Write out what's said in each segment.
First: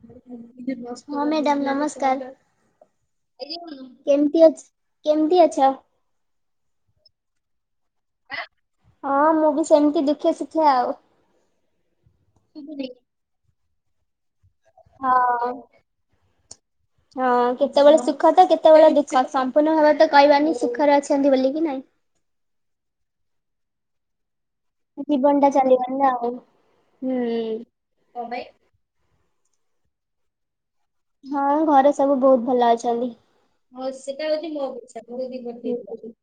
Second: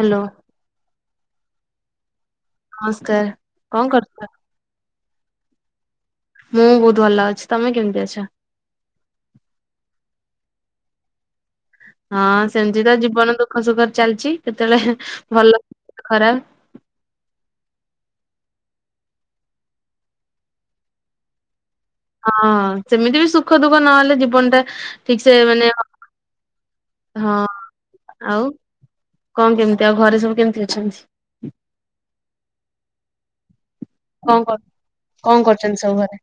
Hello ହଁ madam ନମସ୍କାର। ନମସ୍କାର କଣ କରୁଛ? କେମିତି ଅଛ କେମିତି ଅଛ? ମୁଁ ବହୁତ୍ ଭଲ ଅଛି ତମେ କେମିତି ଅଛ? ହଁ ମୁଁ ବି ସେମିତି ଦୁଃଖେ ଶିଖେ ଆଉ। ହଁ ସେମିତିତ ଜୀବନ ଦୁଃଖ ସୁଖରେ ଚାଲିଚି କେତେବେଳେ ହଁ। ଭଲ ଖରାପ୍। ହଁ କେତେବେଳେ ସୁଖତ କେତେବେଳେ ଦୁଃଖ ସମ୍ପୂର୍ଣ୍ଣ ଭାବେତ କହିବାନି ସୁଖରେ ଅଛନ୍ତି ବୋଲିକି ନାଇଁ। ହଁ ସେମିତିବି ସୁଖ ଦୁଃଖ ନହେଲେ ଜୀବନଟା ଠିକସେ ଜୀବନ ଟା ମାନେ ଚାଲିବନି ନା ଆଉ ହଁ ହୁଁ। ଆଉ? କଁ କେମିତି ଆଉ ଘରେ ସବୁ କେମିତି ଅଛନ୍ତି? ହଁ ଘରେ ସବୁ ବହୁତ୍ ଭଲ ଅଛନ୍ତି। ହଁ ସେଟା କଣ ହଉଚି କଣ କରୁଛନ୍ତି ସବୁ ମୋପିଛା ଘରେ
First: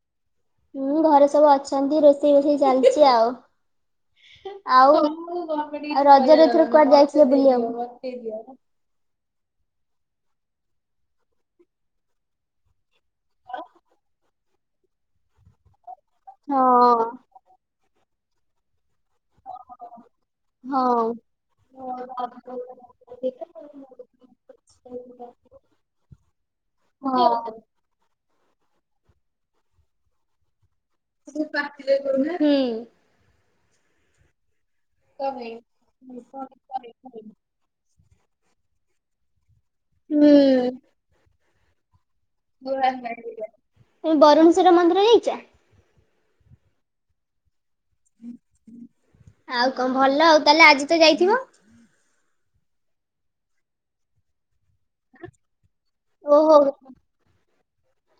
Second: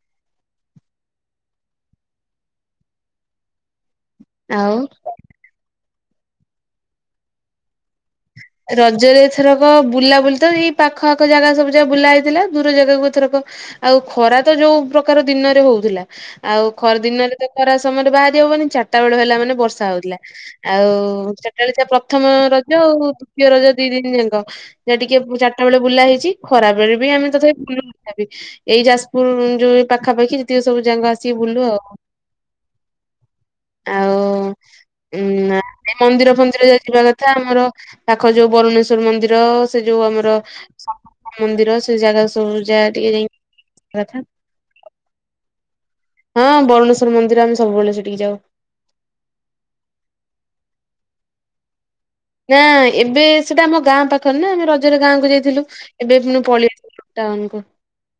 ହୁଁ ଘରେ ସବୁ ଅଛନ୍ତି ରୋଷେଇ ବୋଷେଇ ଚାଲିଚି ଆଉ। ଆଉ ଆଉ ରଜ ଏଥର କୁଆଡ଼େ ଯାଇଥିଲ ବୁଲିବାକୁ? ରଜରେଥରକ ବୁଲାବୁଲିତ ଏଇ ପାଖ ଆଖ ଜାଗା ସବୁ ଜାଗା ବୁଲା ହେଇଥିଲା ଦୂର ଜାଗାକୁ ଥରକ ଆଉ ଖରାତ ଯୋଉ ପ୍ରକାର ଦିନରେ ହଉଥିଲା। ହଁ ଆଉ ଖରା ଦିନରେତ ଖରା ସମୟରେ ବାହାରି ହବନି ଚାରିଟା ବେଳ ହେଲା ମାନେ ବର୍ଷା ହଉଥିଲା। ହଁ ଆଉ ସେଟେବେଳେ ଯ ପ୍ରଥମ ରଜ ଆଉ। ଦ୍ଵିତୀୟ ରଜ ଦି ଦିନ ଯାକ ଯାହା ଟିକେ ଚାରିଟା ବେଳେ ବୁଲା ହେଇଚି ଖରା ବେଳେବି ହଁ। ଆମେ ତଥାପି [unintelligible] ଏଇ ଯାଜପୁର ଯୋଉ ପାଖାପାଖି ଯେତିକି ସବୁ ଜାଗା ଚି ବୁଲୁ ଆଉ ହୁଁ। ଆଉ ଉଁ ନାଁ ଏ ମନ୍ଦିର ଫନ୍ଦିର ଯଦି ଯିବା କଥା ଆମର ପାଖ ଯୋଉ ବରୁଣେଶ୍ଵର ମନ୍ଦିର ସେ ଯୋଉ ହୁଁ ଆମର ମନ୍ଦିର ସେ ଜାଗା ସବୁ ଯା ଟିକେ ଯାଇ ତମେ କଥା। ବରୁଣେଶ୍ଵର ମନ୍ଦିର ଯାଇଛ? ହଁ ବରୁଣେଶ୍ୱର୍ ମନ୍ଦିର ଆମେ ସବୁବେଳେ ସେଠିକି ଯାଉ। ଆଉ କଣ ଭଲ ଆଉ ତାହେଲେ ଆଜି ତ ଯାଇଥିବ। ନା ଏବେ ସେଟା ଆମ ଗାଁ ପାଖରେ ନା ଆମେ ରଜରେ ଗାଁ କ ଯାଇଥିଲୁ। ଏବେ ପୁଣି ଓହୋ ପଳେଇ ଥିଲୁ ଟାଉନ୍ କୁ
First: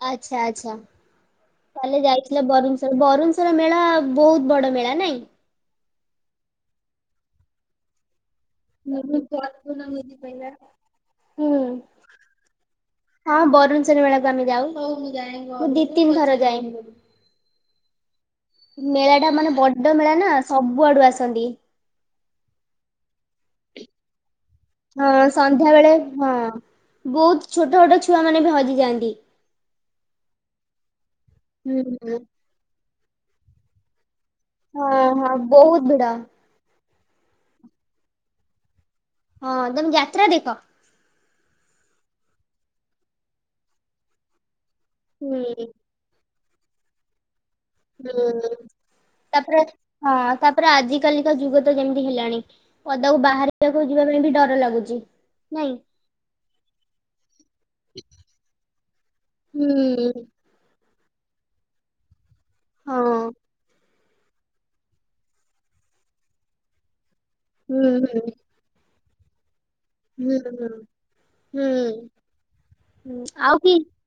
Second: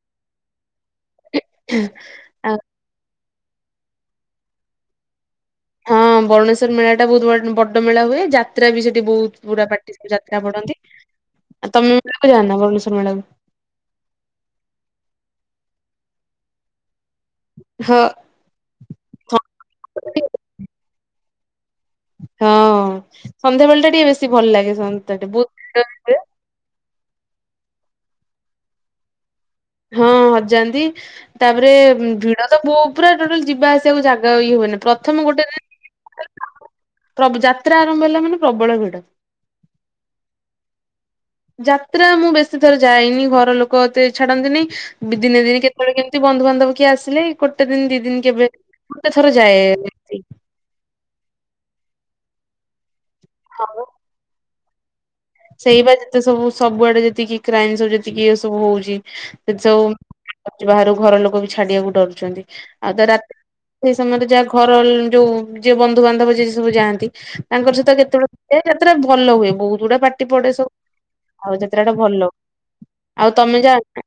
ଆଚ୍ଛା ଆଚ୍ଛା କହେଲେ ଯାଇଥିଲେ ଆଉ ବରୁଂ ବରୁଣେଶର ମେଳା ବହୁତ ବଡ ମେଳା ନାଇଁ? ହଁ ଭୁନେଶ୍୍ୱର ମେଳା ଟା ବହୁତ ବଡ ମେଳା ହୁଏ ଯାତ୍ରା ବି ସେଠି ବହୁତ ପୁରା ପାାର୍ଟି ଯାତ୍ରା ପଢନ୍ତି। ହୁଁ ଆ ତମେ ମ୍ୟା କାଣ ଭଲେଶ୍ୱର ମେଳା କୁ ହଁ ବରୁଣେଶ୍ଵର ମେଳାକୁ ଯାଉ ମୁଁ ଦି ତିନି ଥର ଯାଏ ହଁ। ମେଳା ଟା ମାନେ ବଡ ମେଳା ନା ସବୁଆଡୁ ଆସନ୍ତି ହଁ ସନ୍ଧ୍ୟାବେେଳେ ଟା ଟିକେ ବେଶୀ ଭଲ ଲାଗେ। ହଁ ସନ୍ଧ୍ୟାଟା ବହୁତ ସନ୍ଧ୍ୟା ଭିଡ଼ ବେଳେ ହୁଏ। ହଁ ବହୁତ ଛୋଟ ଛୋଟ ଛୁଆ ମାନେ ବି ହଜିଯାଆନ୍ତି ହଁ ହଜାନ୍ତି। ତାପରେ ହୁଁ ହୁଁ ଭିଡ ତ ବୋଉ ପୁରା ଟୋଟାଲ ଯିବା ଆସ ତେଣୁ ଜାଗା ଇଏ ହୁଏନି। ହଁ ପ୍ରଥମ ହଁ ଗୋଟେ ବହୁତ ଭିଡ ପ୍ର ଯାତ୍ରା ଆରମ୍ଭ ହେଲା ମାନେ ପ୍ରବଳ ଭିଡ। ହଁ ତମେ ଯାତ୍ରା ଦେଖ? ଯାତ୍ରା ମୁଁ ବେଶୀ ଥର ଯାଇନି, ଘର ଲୋକ ଏତେ ଛାଡନ୍ତିନି, ହୁଁ ଦିନେ ଦିନେ କେତେବେଳେ କେ ତି ବନ୍ଧୁବାନ୍ଧବ କିଏ ଆସିଲେ, ଗୋଟେ ଦିନ ଦି ଦିନ କେବେ, ହୁଁ। ଗୋଟେ ଥର ଯାଏ। ପରା ଆଜି କାଲିକା ଯୁଗ ତ ଯେମିତି ହେଲାଣି, ପଦାକୁ ହଁ ବାହାରିବାକୁ ବା ଯିବା ପାଇଁ ବି ଡର ଲାଗୁଛି। ନାଇଁ। ସେଇ ବା ଯେତେ ସବୁ ସବୁଆଡେ ଯେତିକି କ୍ରାଇମ ସବୁ ଯେତିକି ଏ ସବୁ ହଉଛି, ସେତ ସବୁ ହୁଁ। ବାହାରୁ ଘର ଲୋକ ବି ଛାଡିବାକୁ ଡରୁଛନ୍ତି। ଆଉ ତ ହଁ ରାତି ସେଇ ସମୟରେ ଯାହା ଘର ଯୋଉ ଯିଏ ବନ୍ଧୁ ବାନ୍ଧବ ଯିଏ ସବୁ ଯାଆନ୍ତି, ତାଙ୍କର ହୁଁ ସହିତ ହୁଁ କେତେବେଳେ- ଏ ଯାତ୍ରା ଭଲ ହୁଏ। ବହୁତ ଗୁଡା ପା ପାଟି ହୁଁ ପଡେ ସବୁ। ହୁଁ ଆଉ ଯାତ୍ରା ଟା ହୁଁ ଭଲ। ହୁଁ ଆଉ ତମେ କି ଯାଆନା?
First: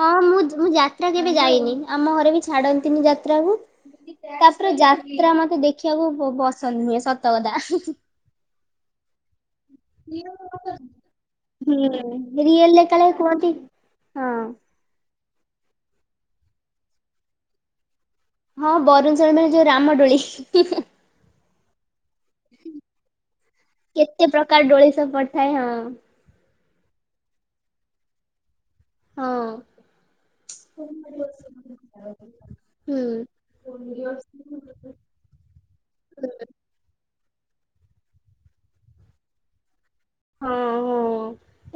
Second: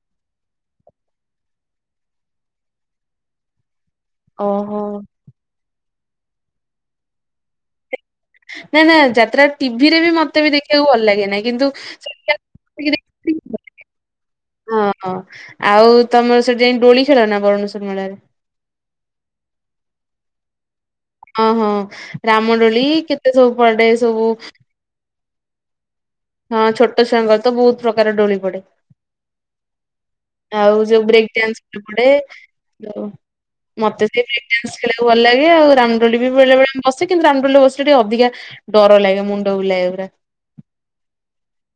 ହଁ ମୁଁ ମୁଁ ଯାତ୍ରା କେବେ ଯାଇନି। ଆମ ଘରେ ବି ଛାଡନ୍ତିନି ଯାତ୍ରାକୁ। ତାପରେ ଓହୋ। ଯାତ୍ରା ମତେ ଦେଖିବାକୁ ପସନ୍ଦ ନୁହେଁ, ସତକଥା। ନାଁ ନାଁ ଯାତ୍ରା ଟିଭି ରେ ବି ମତେ ବି ଦେଖିବାକୁ ଭଲ ଲାଗେନହିଁ କିନ୍ତୁ [inaudible] ହୁଁ ରିଏଲରେ କାଳେ କୁହନ୍ତି ହଁ ଓ ହ, ଆଉ ତମର ସେଠି ଯାଇ ଦୋଳି ଖେଳ ନା ବରୁଣେଶ୍ୱର ମେଳାରେ? ହଁ ବରୁଣେଶ୍ଵର ମେଳାରେ ଯୋଉ ରାମଦୋଳି। ଓହୋ ରାମଦୋଳି, କେତେ ସବୁ ପଡେ କେତେ ସବୁ ପ୍ରକାର ଦୋଳି ସବ୍ ଥାଇ ହଁ। ହଁ ଛୋଟ ଛୁଆଙ୍କର ତ ବହୁତ ପ୍ରକାର ଡୋଳି ପଡେ। ହଁ। ଆଉ ଯୋଉ ବ୍ରେକ୍ ଡିଆନ୍ସ ପଡେ। ହୁଁ। ମତେ ସେ ବ୍ରେକ୍ ଡିଆନ୍ସ ଖେଳିବାକୁ ଭଲ ଲାଗେ। ଆଉ ରାମଡୋଲି ବି ହୁଁ। ବେଳେବେଳେ ଆମେ ବସିଥିବୁ ରାମଡୋଲି ବସିଲେ ଟିକେ ଅଧିକା ଡର ଲାଗେ ମୁଣ୍ଡ ବୁଲାଇ ପୁରା। ହଁ ହଁ,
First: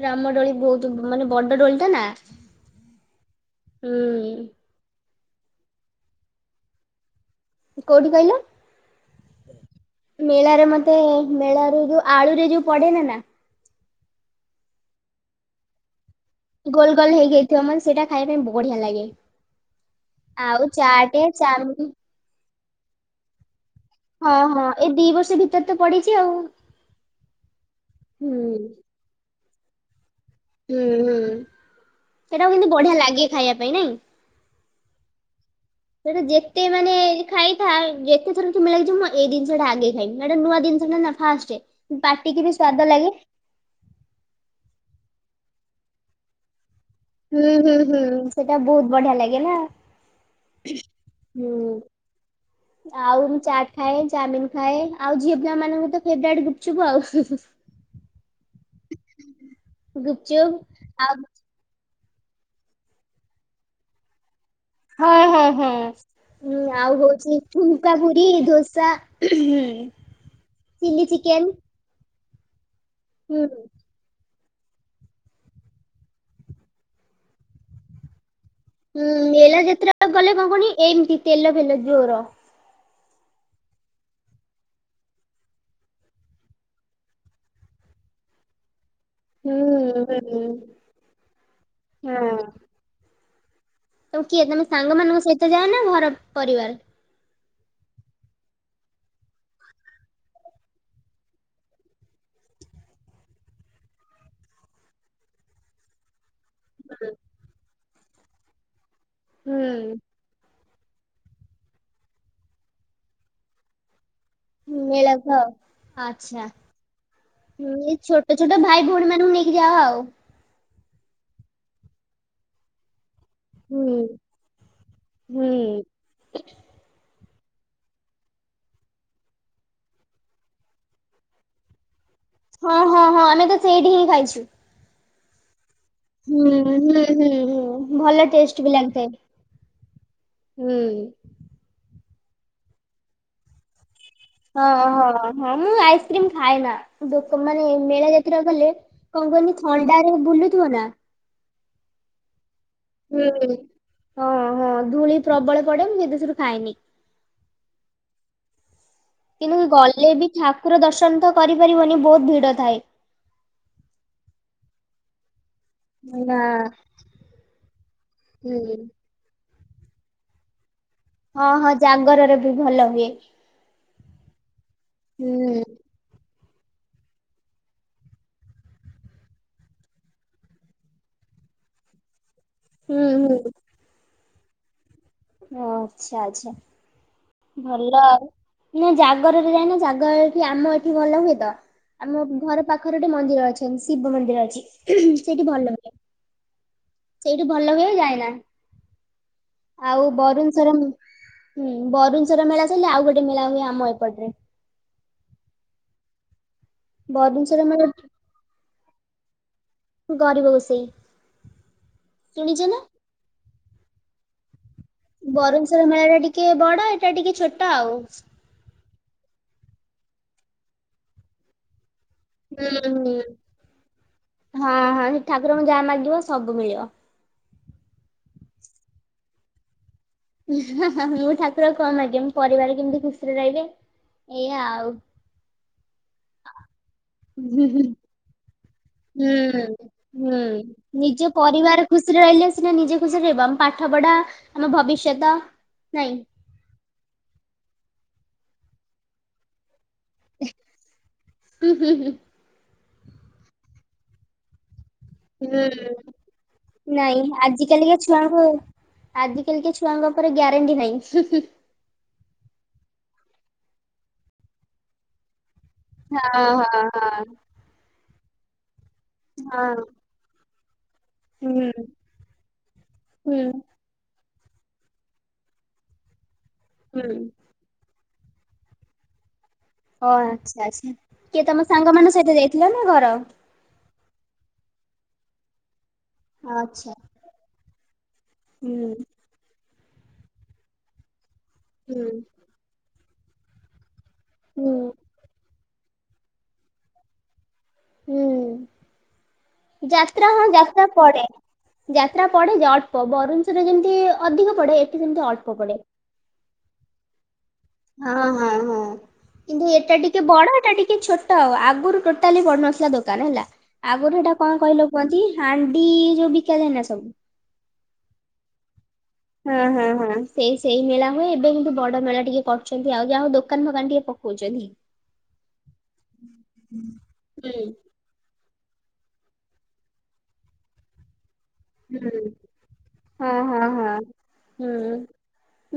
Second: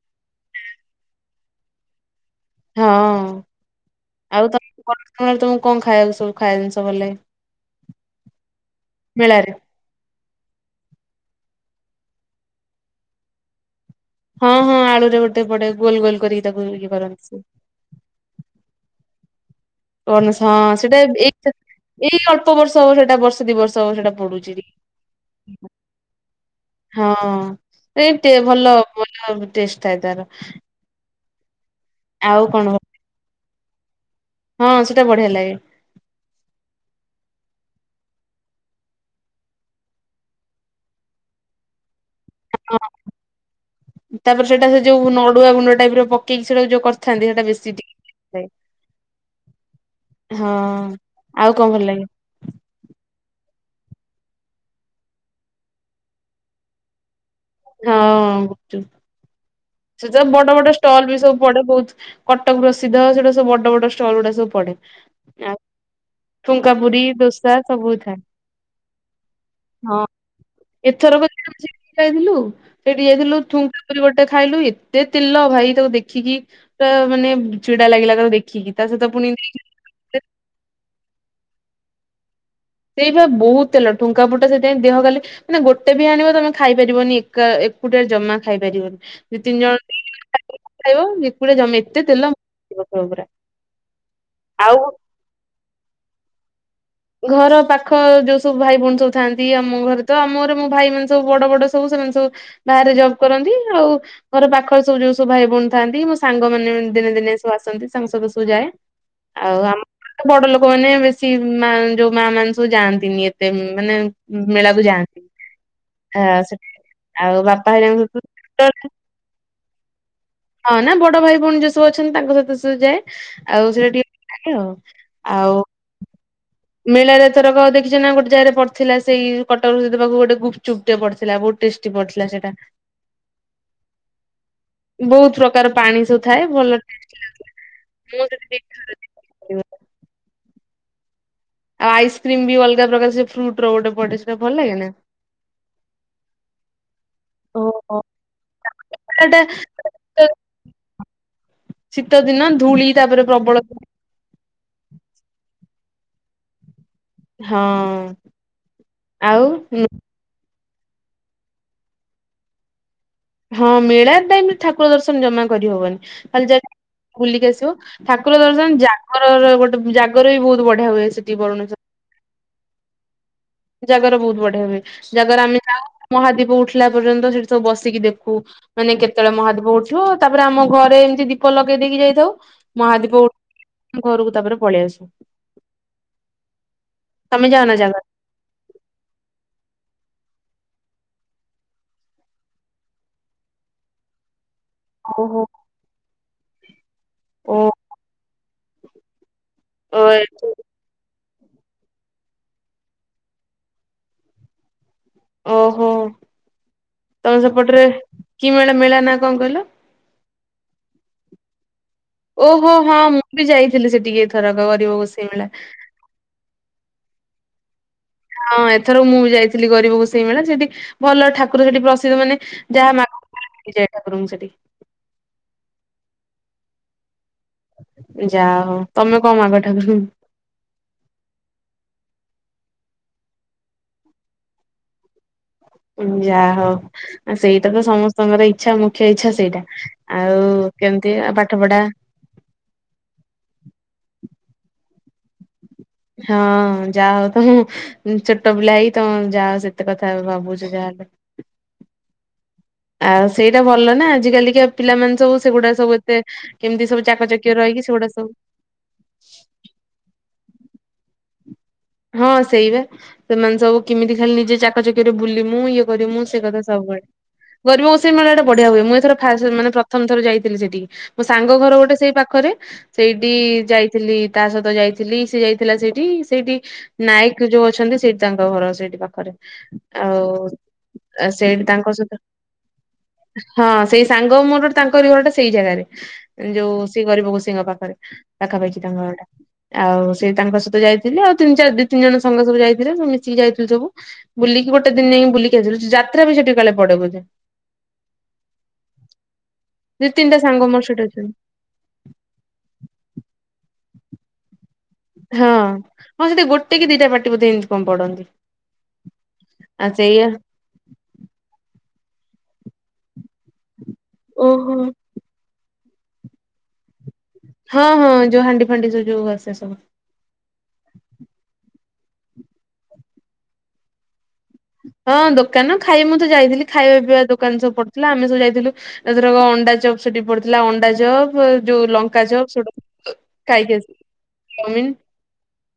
ରାମଡୋଳି ବହୁତ ମାନେ ବଡ ଡୋଳି ଟା ନା। ହଁ ହୁଁ ଆଉ ତମ ସମ ତମକୁ କଣ ଖାଇବାକୁ ସବୁ ଖାଇବା ଜିନିଷ ଭଲ ଲାଗେ। କୋଉଠି କହିଲ? ମେଳାରେ ମେଳାରେ ମତେ ମେଳାରୁ ଯୋଉ ଆଳୁରେ ଯୋଉ ପଡେ ନେ ନା? ହଁ ହଁ ଆଳୁ ରେ ଗୋଟେ ପଡେ ଗୋଲ ଗୋଲ କରିକି। ତାକୁ ଇଏ ଗୋଲ ଗୋଲ କରନ୍ତି ସେ ହେଇଯାଇଥିବ ମାନେ ସେଇଟା ଖାଇବା ପାଇଁ ବଢିଆ ଲାଗେ। କଁ ସ୍ ଆଉ ହଁ, ସେଇଟା ଚାଟେ ଏଇ ଚାଉମିନ ଏଇ ଅଳ୍ପ ବର୍ଷ ହବ ସେଇଟା ବର୍ଷ ଦି ବର୍ଷ। ହବ ସେଇଟା ହଁ ପଡୁଛି ହଁ ଟିକେ। ଏ ଦି ବର୍ଷ ଭିତରେ ତ ବଡିଛି ଆଉ। ହଁ, ଏ ହୁଁ ଟେ ଭଲ ଭଲ ଟେଷ୍ଟ ଥାଏ ତାର। ହୁଁ ହୁଁ, ଆଉ ସେଟା କିନ୍ତୁ କଣ ଭଲ ବଢିଆ ଲାଗେ ଖାଇବା ପାଇଁ ନାଇଁ? ହଁ ସେଇଟା ବଢିଆ ଲାଗେ। ସେଇଟା ଯେତେ ମାନେ ଖାଇଥା, ଯେତେ ଥର କି ମେଳାକୁ ଯିବୁ, ମୁଁ ଏଇ ଜିନିଷ ଟା ଆଗେ ଖାଇମି, ଏଟା ନୂଆ ଜିନିଷଟା ନା। ଫାଷ୍ଟେ, ପାଟିକି ବି ହଁ ସ୍ଵାଦ ଲାଗେ। ତାପରେ ସେଟା ସେ ଯୋଉ ନଡୁଆ ଗୁଣ୍ଡ ଟାଇପ ର ପକେଇକି ସେଟା ଯଉ କ ହୁଁ ହୁଁ ହୁଁ, ସେଇଟା ବହୁତ ବଢିଆ ଲାଗିଲା ନା। ହଁ ଆଉ କଣ ଭଲ ହୁଁ ଲାଗେ? ଆଉ ମୁଁ ଚାଟ୍ ଖାଏ, ଚାଉମିନ ଖାଏ, ଆଉ ଝିଅ ପିଲିମାନଙ୍କୁ ତ ଫେବରାଇଟ୍ ଗୁପୁଚୁପୁ ଆଉ। ହଁସେଟ ସେ ତ ଗୁପଚୁପ୍ ବଡ ବଡ ଷ୍ଟଲ ଆଉ ବି ସବୁ ପଡେ ବହୁତ। କଟକ ପ୍ରସିଦ୍ଧ ସେଇଟା ସବୁ ବଡ ବଡ ଷ୍ଟଲ ଗୁଡା ସବୁ ପଡେ। ହଁ ହଁ ଆଉ ହଁ। ହୁଁ ଠୁଙ୍କା ଆଉ ପୁରୀ ହଉଛି ଦୋସା ଠୁଙ୍କା ସବୁ ଥାଏ ପୁରି ଦୋସା। ହୁଁ। ଏଥର କଉ [inaudible] ଯାଇଥିଲୁ, ସେଠି ଯାଇଥିଲୁ, ହୁଁ ଠୁ ପୁରୀ ଗୋଟେ ଖାଇଲୁ ଏତେ ତେଲ, ଭାଇ ତାକୁ ଦେଖିକି ପୁରା ମାନେ ଚିଡା ଲାଗିଲା ତାକୁ ଦେଖ ହୁଁ ମେଳା ଯେତେଟା ଗଲେ କଣ କୁଅନି, ଏମିତି ତେଲ ଫେଲ ଜୋର। ସେଇଵା ବହୁତ ତେଲ ଠୁଙ୍କାପୁଟା ସେଇଥିପାଇଁ ଦେହ ଖାଲି ମାନେ ଗୋଟେ ବି ଆଣିବ ତମେ ଖାଇପାରିବନି ଏକା ଏକୁଟିଆ ଜମା ଖାଇପାରିବନି। ଦି ହୁଁ ତିନି ଜଣ କି ହୁଁ ଜମ ଏତେ ତେଲ ପ୍ରବଳ ପୁରା ତୁ କିଏ ତମେ ଆଉ ସାଙ୍ଗମାନଙ୍କ ସହିତ ଯାଏ ନା ଘର ପରିବାର? ଘର ପାଖ ଯୋଉ ସବୁ ଭାଇ ଭଉଣୀ ସବୁ ଥାନ୍ତି ଆମ ଘରେ ତ ଆମର ମୋ ଭାଇ ମାନ ସବୁ ବଡ ବଡ ସବୁ ସେମାନେ ସବୁ ବାହାରେ ଜବ୍ କରନ୍ତି ଆଉ ଘର ପାଖରେ ସବୁ ଯୋଉ ସବୁ ଭାଇ ଭଉଣୀ ଥାନ୍ତି ମ ସାଙ୍ଗମାନେ ଦିନେ ଦିନେ ସବୁ ଆସନ୍ତି ତାଙ୍କସହିତ ସବୁ ଯାଏ ଆଉ ହୁଁ ଆମ ବଡ ଲୋକ ମାନେ ବେଶୀ ଯୋଉ ମା ମାନ ସବୁ ଯାଆନ୍ତିନି ଏତେ ମାନେ ମେଳାକୁ ଯାଆନ୍ତି ଆ ଆଉ ବାପା ହୁଁ ଏଇ ହେରିକାଙ୍କ ଛୋଟ ଛୋଟ ଭାଇ ସହିତ ଭଉଣୀ ମାନଙ୍କୁ ନେଇକି ଯାଅ ଆଉ? ହଁ ନା ବଡ ଭାଇ ଭଉଣୀ ଯୋଉ ସବୁ ଅଛନ୍ତି ତାଙ୍କ ସହିତ ସବୁ ଯାଏ। ଆଉ ସେଟା ହୁଁ। ଟିକେ [unintelligible] ଆଉ ହୁଁ। ମେଳରେ ଏଥରକ ଦେଖିଛ ନା ଗୋଟେ ଜାଗାରେ ପଡିଥିଲା ସେଇ କଟକରୁ ଦେବାକୁ ଗୋଟେ ଗୁପଚୁପ ପଡିଥିଲା ବହୁତ ଟେଷ୍ଟି ପଡିଥିଲା ସେ ହଁ ହଁ ହଁ ଆମେ ତ ସେଇଠି ହିଁ ଖାଇଛୁ। ବହୁତ ପ୍ରକାର ପାଣି ସବୁ ଥାଏ ହଁ ଭଲ ଟେଷ୍ଟି ହଁ ହୁଁ ଲାଗୁଥିଲା। ହୁଁ ମୁଁ ଭଲ ଯଦି ଦି ଟେଷ୍ଟ ବି ଥର ଲାଗିଥାଏ। ଯାଇଥିଲି। ହୁଁ। ଆଉ ଆଇସ୍କ୍ରିମ୍ ବି ଅଲଗା ପ୍ରକାର ସେ ଫ୍ରୁଟ ର ଗୋଟେ ପଡେ ସେଟା ଭଲ ହଁ ଲାଗେ ନା। ହଁ ହଁ ମୁଁ ଆଇସ୍କ୍ରିମ ଖାଏ ନାଁ ମାନେ ଓହୋ। ମେଳା ଯାତ୍ରା ଗଲେ କଣ ଏଟା କହନି ଥଣ୍ଡାରେ ବୁଲୁଥିବ ନା ଶୀତ ଦିନ ଧୂଳି ତାପରେ ହୁଁ ପ୍ରବଳ ହଁ ହଁ ଧୂଳି ପ୍ରବଳ ପଡେ ମୁଁ ଦେଶରୁ ଖାଏନି। ହଁ। ଆଉ କିନ୍ତୁ ଗଲେ ବି ଠାକୁର ଦର୍ଶନ ତ କରିପାରିବନି ବୋହୁତ୍ ଭିଡ ଥାଏ। ହଁ ମେଳ ଟାଇମ୍ ଠାକୁର ଦର୍ଶନ ଜମା କରିହବନି ନା ଖାଲି ଯା ବୁଲିକି ଆସିବ ଠାକୁର ହୁଁ ଦର୍ଶନ ର ର ଗୋଟେ ଜାଗର ବି ବୋହୁତ୍ ବଢିଆ ହୁଏ ସେ ହଁ ହଁ ଜାଗରରେ ବି ଭଲ ହୁଏ। ଜାଗର ବୋହୁତ୍ ବଢିଆ ହୁଏ। ଜାଗର ଆମେ ହୁଁ ଯାଉ ମହାଦୀପ ଉଠିଲା ପର୍ଯ୍ୟନ୍ତ ସେଠି ସବୁ ବସିକି ଦେଖୁ। ମାନେ କେତେବେଳେ ମହାଦୀପ ଉଠିବ ତାପରେ ଆମ ଘରେ ଏମିତି ଦୀପ ଲଗେଇ ଦେଇକି ଯାଇଥାଉ। ହୁଁ ମହାଦୀପ ଘରକୁ ତାପରେ ପଳେଇ ଆସୁ। ଓ ଆଚ୍ଛା ଆଚ୍ଛା ତମେ ଯାଅ ନା ଜାଗର? ଭଲ ଆଉ। ନା ଜାଗରରେ ଯା ନା ଜାଗର ଏଠି ଆମ ଏଠି ଭଲ ହୁଏ ତ। ଆମ ଘର ପାଖରେ ଗୋଟେ ମନ୍ଦିର ଅଛନ୍ତି ଶିବ ମନ୍ଦିର ଅଛି। ଓହୋ। ସେଇଠୁ ଓ ଭଲ ହୁଏ ଯାଏନା। ଓ ଆଉ ବରୁଣୁ ସର ହୁଁ ବାରୁସୁଶର ମେଳା ଚାଲେ ଆଉ ଗୋଟେ ମେଳା ହୁଏ ଆମ ଏପଟରେ। ଓହୋ ତମେ ବରୁଣେଶ୍ଵର ସେପଟରେ ମେଳା କି ମେଳା ମେଳା ନା କଣ କହିଲ? ଗରିବ ଗୋସେଇଁ। ଓହୋ ହଁ ମୁଁ ବି ଯାଇଥିଲି ଏଥରକ ଗରିବ ଗୋଷେଇ ମେଳା ବରୁେଶର ମେଳା ଟା ଟିକେ ବଡ ଏଟା ଟିକେ ଛୋଟ ଆଉ। ହଁ ଏଥର ମୁଁ ବି ଯାଇଥିଲି ଗରିବକୁ ସେଇ ମଳିଳା ସେଠି ଭଲ ଠାକୁର ସେଠି ପ୍ରସିଦ୍ଧ ମାନେ ହୁଁ ଯାହା ମାଗ ହୁଁ ଠାକୁରଙ୍କୁ ସେଠି ହଁ ହଁ ସେ ଠାକୁରଙ୍କୁ ଯାହା ମାଗିବ ସବୁ ମିଳିବ। ଯାହା ହଉ, ତମେ କଣ ମାଗ ଠାକୁରଙ୍କୁ? ମୁଁ ଠାକୁର କଣ ମାଗିବି ପରିବାର କେମିତି ଖୁସିରେ ରହିବେ। ଏଇଆ ଆଉ। ଯା ହଉ ସେଇଟା ତ ଆଉ। ସମସ୍ତଙ୍କର ଇଚ୍ଛା ମ ଗୋଟେ ଇଚ୍ଛା ସେଇଟା ହୁଁ ହୁଁ ଆଉ କେମିତି ନିଜ ପାଠ ପଢା ପରିବାର ଖୁସିରେ ରହିଲେ ସିନା ନିଜେ ଖୁସିରେ ରହିବ, ଆମ ପାଠ ପଢା ଆମ ଭବିଷ୍ୟତ ନାଇଁ ହଁ ଯା ହ ତମ ଛୋଟ ପିଲା ହେଇ ତମ ଯା ସେତେ କଥା ଭାବୁଛ ଯା ହୁଁ-ହୁଁ-ହୁଁ। ଆଉ ସେଇଟା ଭଲ ନା ଆଜିିକାଲିକା ପିଲାମାନେ ସବୁ ସେଗୁଡା ହୁଁ। ସବୁ ଏତେ କେମିତି ସବୁ ଚାକଚକି ରହିକି ସେଗୁଡା ସବୁ ଆଜି କାଲିକା ଛୁଆଙ୍କ ଉପରେ ଗ୍ୟାରେଣ୍ଟି ନାହିଁ ହୁଁ-ହୁଁ। ହଁ ସେଇ ବା ସେମାନେ ସବୁ କେମିତି ଖାଲି ନିଜେ ଚାକଚକିଆ ରେ ବୁଲି ମୁଁ କରିମୁଁ ସେ ହଁ କଥା ହଁ ସବୁଆଡେ। ହଁ। ଗରିବ ଔଷମେଳାଟା ବଢିଆ ହୁଏ ମୁଁ ଏଇଥର ମାନେ ହଁ ପ୍ରଥମ ଥର ଯାଇଥିଲ ସେଠି। ମୋ ସାଙ୍ଗ ଘର ହୁଁ ଗୋଟେ ସେଇ ପାଖରେ। ସେଇଠି ହୁଁ ଯାଇ ଥିଲି ତା ସହିତ ଯାଇଥିଲି ସିଏ ଯାଇଥିଲା ସେଇଠି-ସେଇଠି ହୁଁ ନାୟକ ଯୋଉ ଅଛନ୍ତି ସେଇଠି। ତାଙ୍କ ଘର ସେଇଠି ପାଖରେ। ଓ ଆଉ ଆଚ୍ଛା-ଆଚ୍ଛା କିଏ ସେଇଠି ତମ ତାଙ୍କ ସାଙ୍ଗ ମାନଙ୍କ ସହିତ ଯାଇଥିଲ ନା ଘର ହଁ ସେଇ ସାଙ୍ଗ ମୋର, ତାଙ୍କରି ଘରଟା ସେଇ ଜାଗାରେ। ଯୋଉ ଆଚ୍ଛା ସେ ଗରିବ ଗୋସେଇଁଙ୍କ ପାଖରେ ପାଖା ପାଖି ହୁଁ ତାଙ୍କ ଘରଟା। ଆଉ ସେ ତାଙ୍କ ସହିତ ଯାଇଥିଲେ, ଆଉ ତିନି ଚାର ଦି ତିନି ହୁଁ ଜଣ ସାଙ୍ଗ ସବୁ ଯାଇଥିଲେ ସେ ମିଶିକି ଯାଇଥିଲୁ ସବୁ। ହୁଁ ବୁଲିକି ଗୋଟେ ଦିନ ଯାଇକଁ ବୁଲିକି ଆସିଲୁ, ସେ ଯାତ୍ରା ବି ସେଠି କାଳେ ପଡେ ବୋଧେ? ହୁଁ ଦି ଯାତ୍ରା ତିନିଟା ହଁ ସାଙ୍ଗ ମୋର ଯାତ୍ରା ସେଠି ଅଛନ୍ତି। ପଡେ। ଯାତ୍ରା ପଡେ ଯେ ଅଳ୍ପ, ବାରୁନେଶ୍ୱର୍ ଯେମିତି ଅଧିକ ପଡେ। ସେମିତି ହଁ, ଅଳ୍ପ ପଡେ। ହଁ ସେଠି ଗୋଟେ କି ଦିଟା ପାଟି ବୋଧେ। କଣ ପଡନ୍ତି ହଁ-ହଁ-ହଁ କିନ୍ତୁ ଆଉ ଏଟା ଟିକେ ସେଇଆ ବଡ ଏଟା ଟିକେ ଛୋ ଟ। ଆଗରୁ ଟୋଟାଲି ପଡୁନଥିଲା ଦୋକାନ ହେଲା। ଆଗରୁ ହେଟା କଣ ଓହୋ କହିଲ କୁହନ୍ତି? ହାଣ୍ଡି ଯୋଉ ବିକା ଜାଏନା ସବୁ। ହଁ-ହଁ ଯୋଉ ହାଣ୍ଡି ଫାଣ୍ଡି ଯୋଉ ଆ। ହେଁ ହେଁ ହେଁ। ସେଇ ସେଇ ମେଳା ହୁଏ। ଏବେ କିନ୍ତୁ ବଡ ମେଳା ଟିକେ କରୁଚନ୍ତି, ଆଉ ଯାହାହୋଉ ଦୋକାନ ଫୋକାନ ଟିକେ ପକୋଉଚନ୍ତି। ହଁ ଦୋକାନ ଖାଇ ମୁଁ ତ ଯାଇଥିଲି ଖାଇବା ପିଇବା ଦୋକାନ ହୁଁ ସବୁ ପଡ ଡିଥିଲା ଆମେ ସବୁ ଯାଇଥିଲୁ। ଏଥରକ ଅଣ୍ଡା ଚପ୍ ସେଠି ପଡିଥିଲା ଅଣ୍ଡା ଚପ୍। ଯୋଉ ହୁଁ ଲଙ୍କା ଚପ୍ ସେଉଡ଼ା ହଁ ହଁ ଖାଇକି ହଁ। ଆସଲି। ଚାଓମିନ୍ ହୁଁ।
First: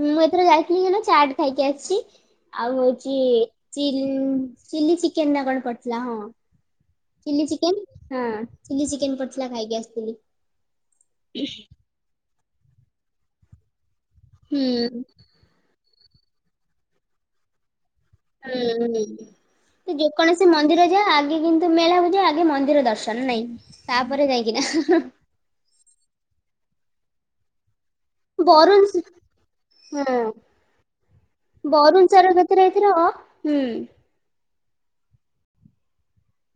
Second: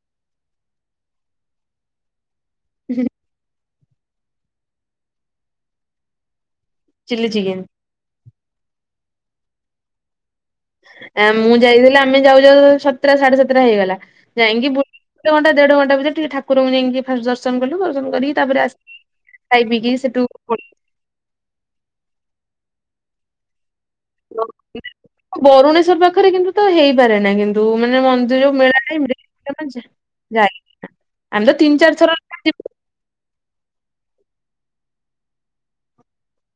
ମୁଁ ଏଥର ଯାଇଥିଲି ସେଦିନ ଚାଟ୍ ଖାଇକି ଆସଚି। ଆଉ ହୋଉଚି ଚିଲ ଚିଲି ଚିକେନ୍ ନା କଣ ପଡଥିଲା ହଁ। ଚିଲି ଚିକେନ୍ ହଁ ଚିଲି ଚିକେନ୍ ପଡଥିଲା। ଖାଇକି ଆସଥିଲି। ଆ ମୁଁ ଯାଇଥିଲି ଆମେ ଯାଉ-ଯାଉ ସତରା ସାଢେ ସାତଟା ହେଇଗଲା। ହୁଁ ଯାଇଙ୍କି ବୁଲ ତନ ଦେଢ ଘଣ୍ଟା ଭିତରେ ଠାକୁରଙ୍କୁ ଯାଇଙ୍କି ଫାଷ୍ଟ ଦର୍ଶନ କଲୁ। ଦର୍ଶ କରିକି ହୁଁ ତାପରେ ଆସ ଖାଇ ପିଇକିି ସେଟୁ ଜା ଆଗେ କିନ୍ତୁ ମେଳାକୁ ଜାଏ, ଆଗେ ମନ୍ଦିର ଦର୍ଶନ ନାଇଁ। ତାପରେ ଯାଇଙ୍କିନା। ବରୁଣେଶ୍ଵର ପାଖରେ କିନ୍ତୁ ତ ହେଇପାରେନା। କିନ୍ତୁ ମାନେ ମନ ତୁ ଯୋଉ ବରୁଣ ମେଳାଟାଇମ ରେ ନାହିଁ ହଁ ଯ ଆମେ ତ ତିନି ଚାରି ଥର ଥିରେ ଯିବୁ ଥିର ହୁଁ।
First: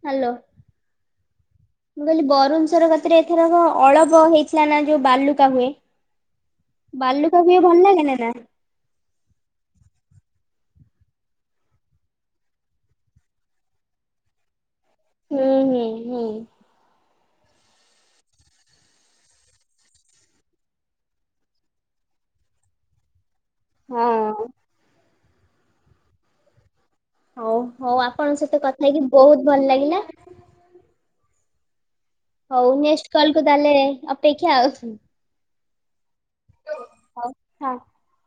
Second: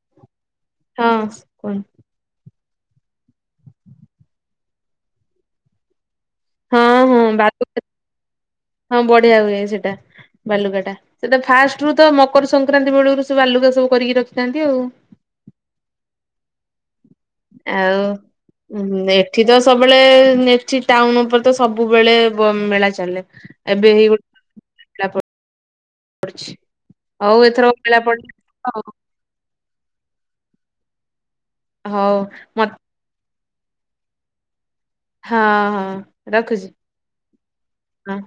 ହାଲୋ। ହଁ ଭଲ। ମୁଁ କଇଲି ବରୁଣେଶ୍ୱର କତିରେ ଏଥରକ ଅଳପ ହେଇଥିଲା ନା ଯୋଉ ବାଲୁକା ହୁଏ? ହଁ ହଁ ବାଲୁକା ହୁଏ ଭଲ ଲାଗେ ନେନା? ହଁ ବଢିଆ ହୁଏ ସେଟା। ବାଲୁକା ଟା। ସେଇଟା ଫାଷ୍ଟରୁ ତ ମକର ସଂକ୍ରାନ୍ତି ବେଳରୁ ସେ ବାଲୁକା ସବୁ କରିକି ରଖିଥାନ୍ତି ଆଉ। ହୁଁ-ହୁଁ-ହୁଁ। ଆଉ ଉଁ ଏଠି ତ ସବୁବେଳେ ଏଠି ଟାଉନ୍ ଉପରେ ତ ସବୁବେଳେ ମେଳା ଚାଲେ। ଏବେ ଏଇ ଗୋଟେ ହଁ। ନା କଣ ପଡିଚି। ହୋଉ ହୋଉ ଆପଣଙ୍କ ସହିତ କଥା ହେଇକି ବହୁତ ଭଲ ଲାଗିଲା। ହଉ ହଉ ମତ ନେକ୍ସଟ କଲ କୁ ତାଲେ ଅପେକ୍ଷା ଆଉ। ହଁ ହଁ ରଖୁଚି ହଁ।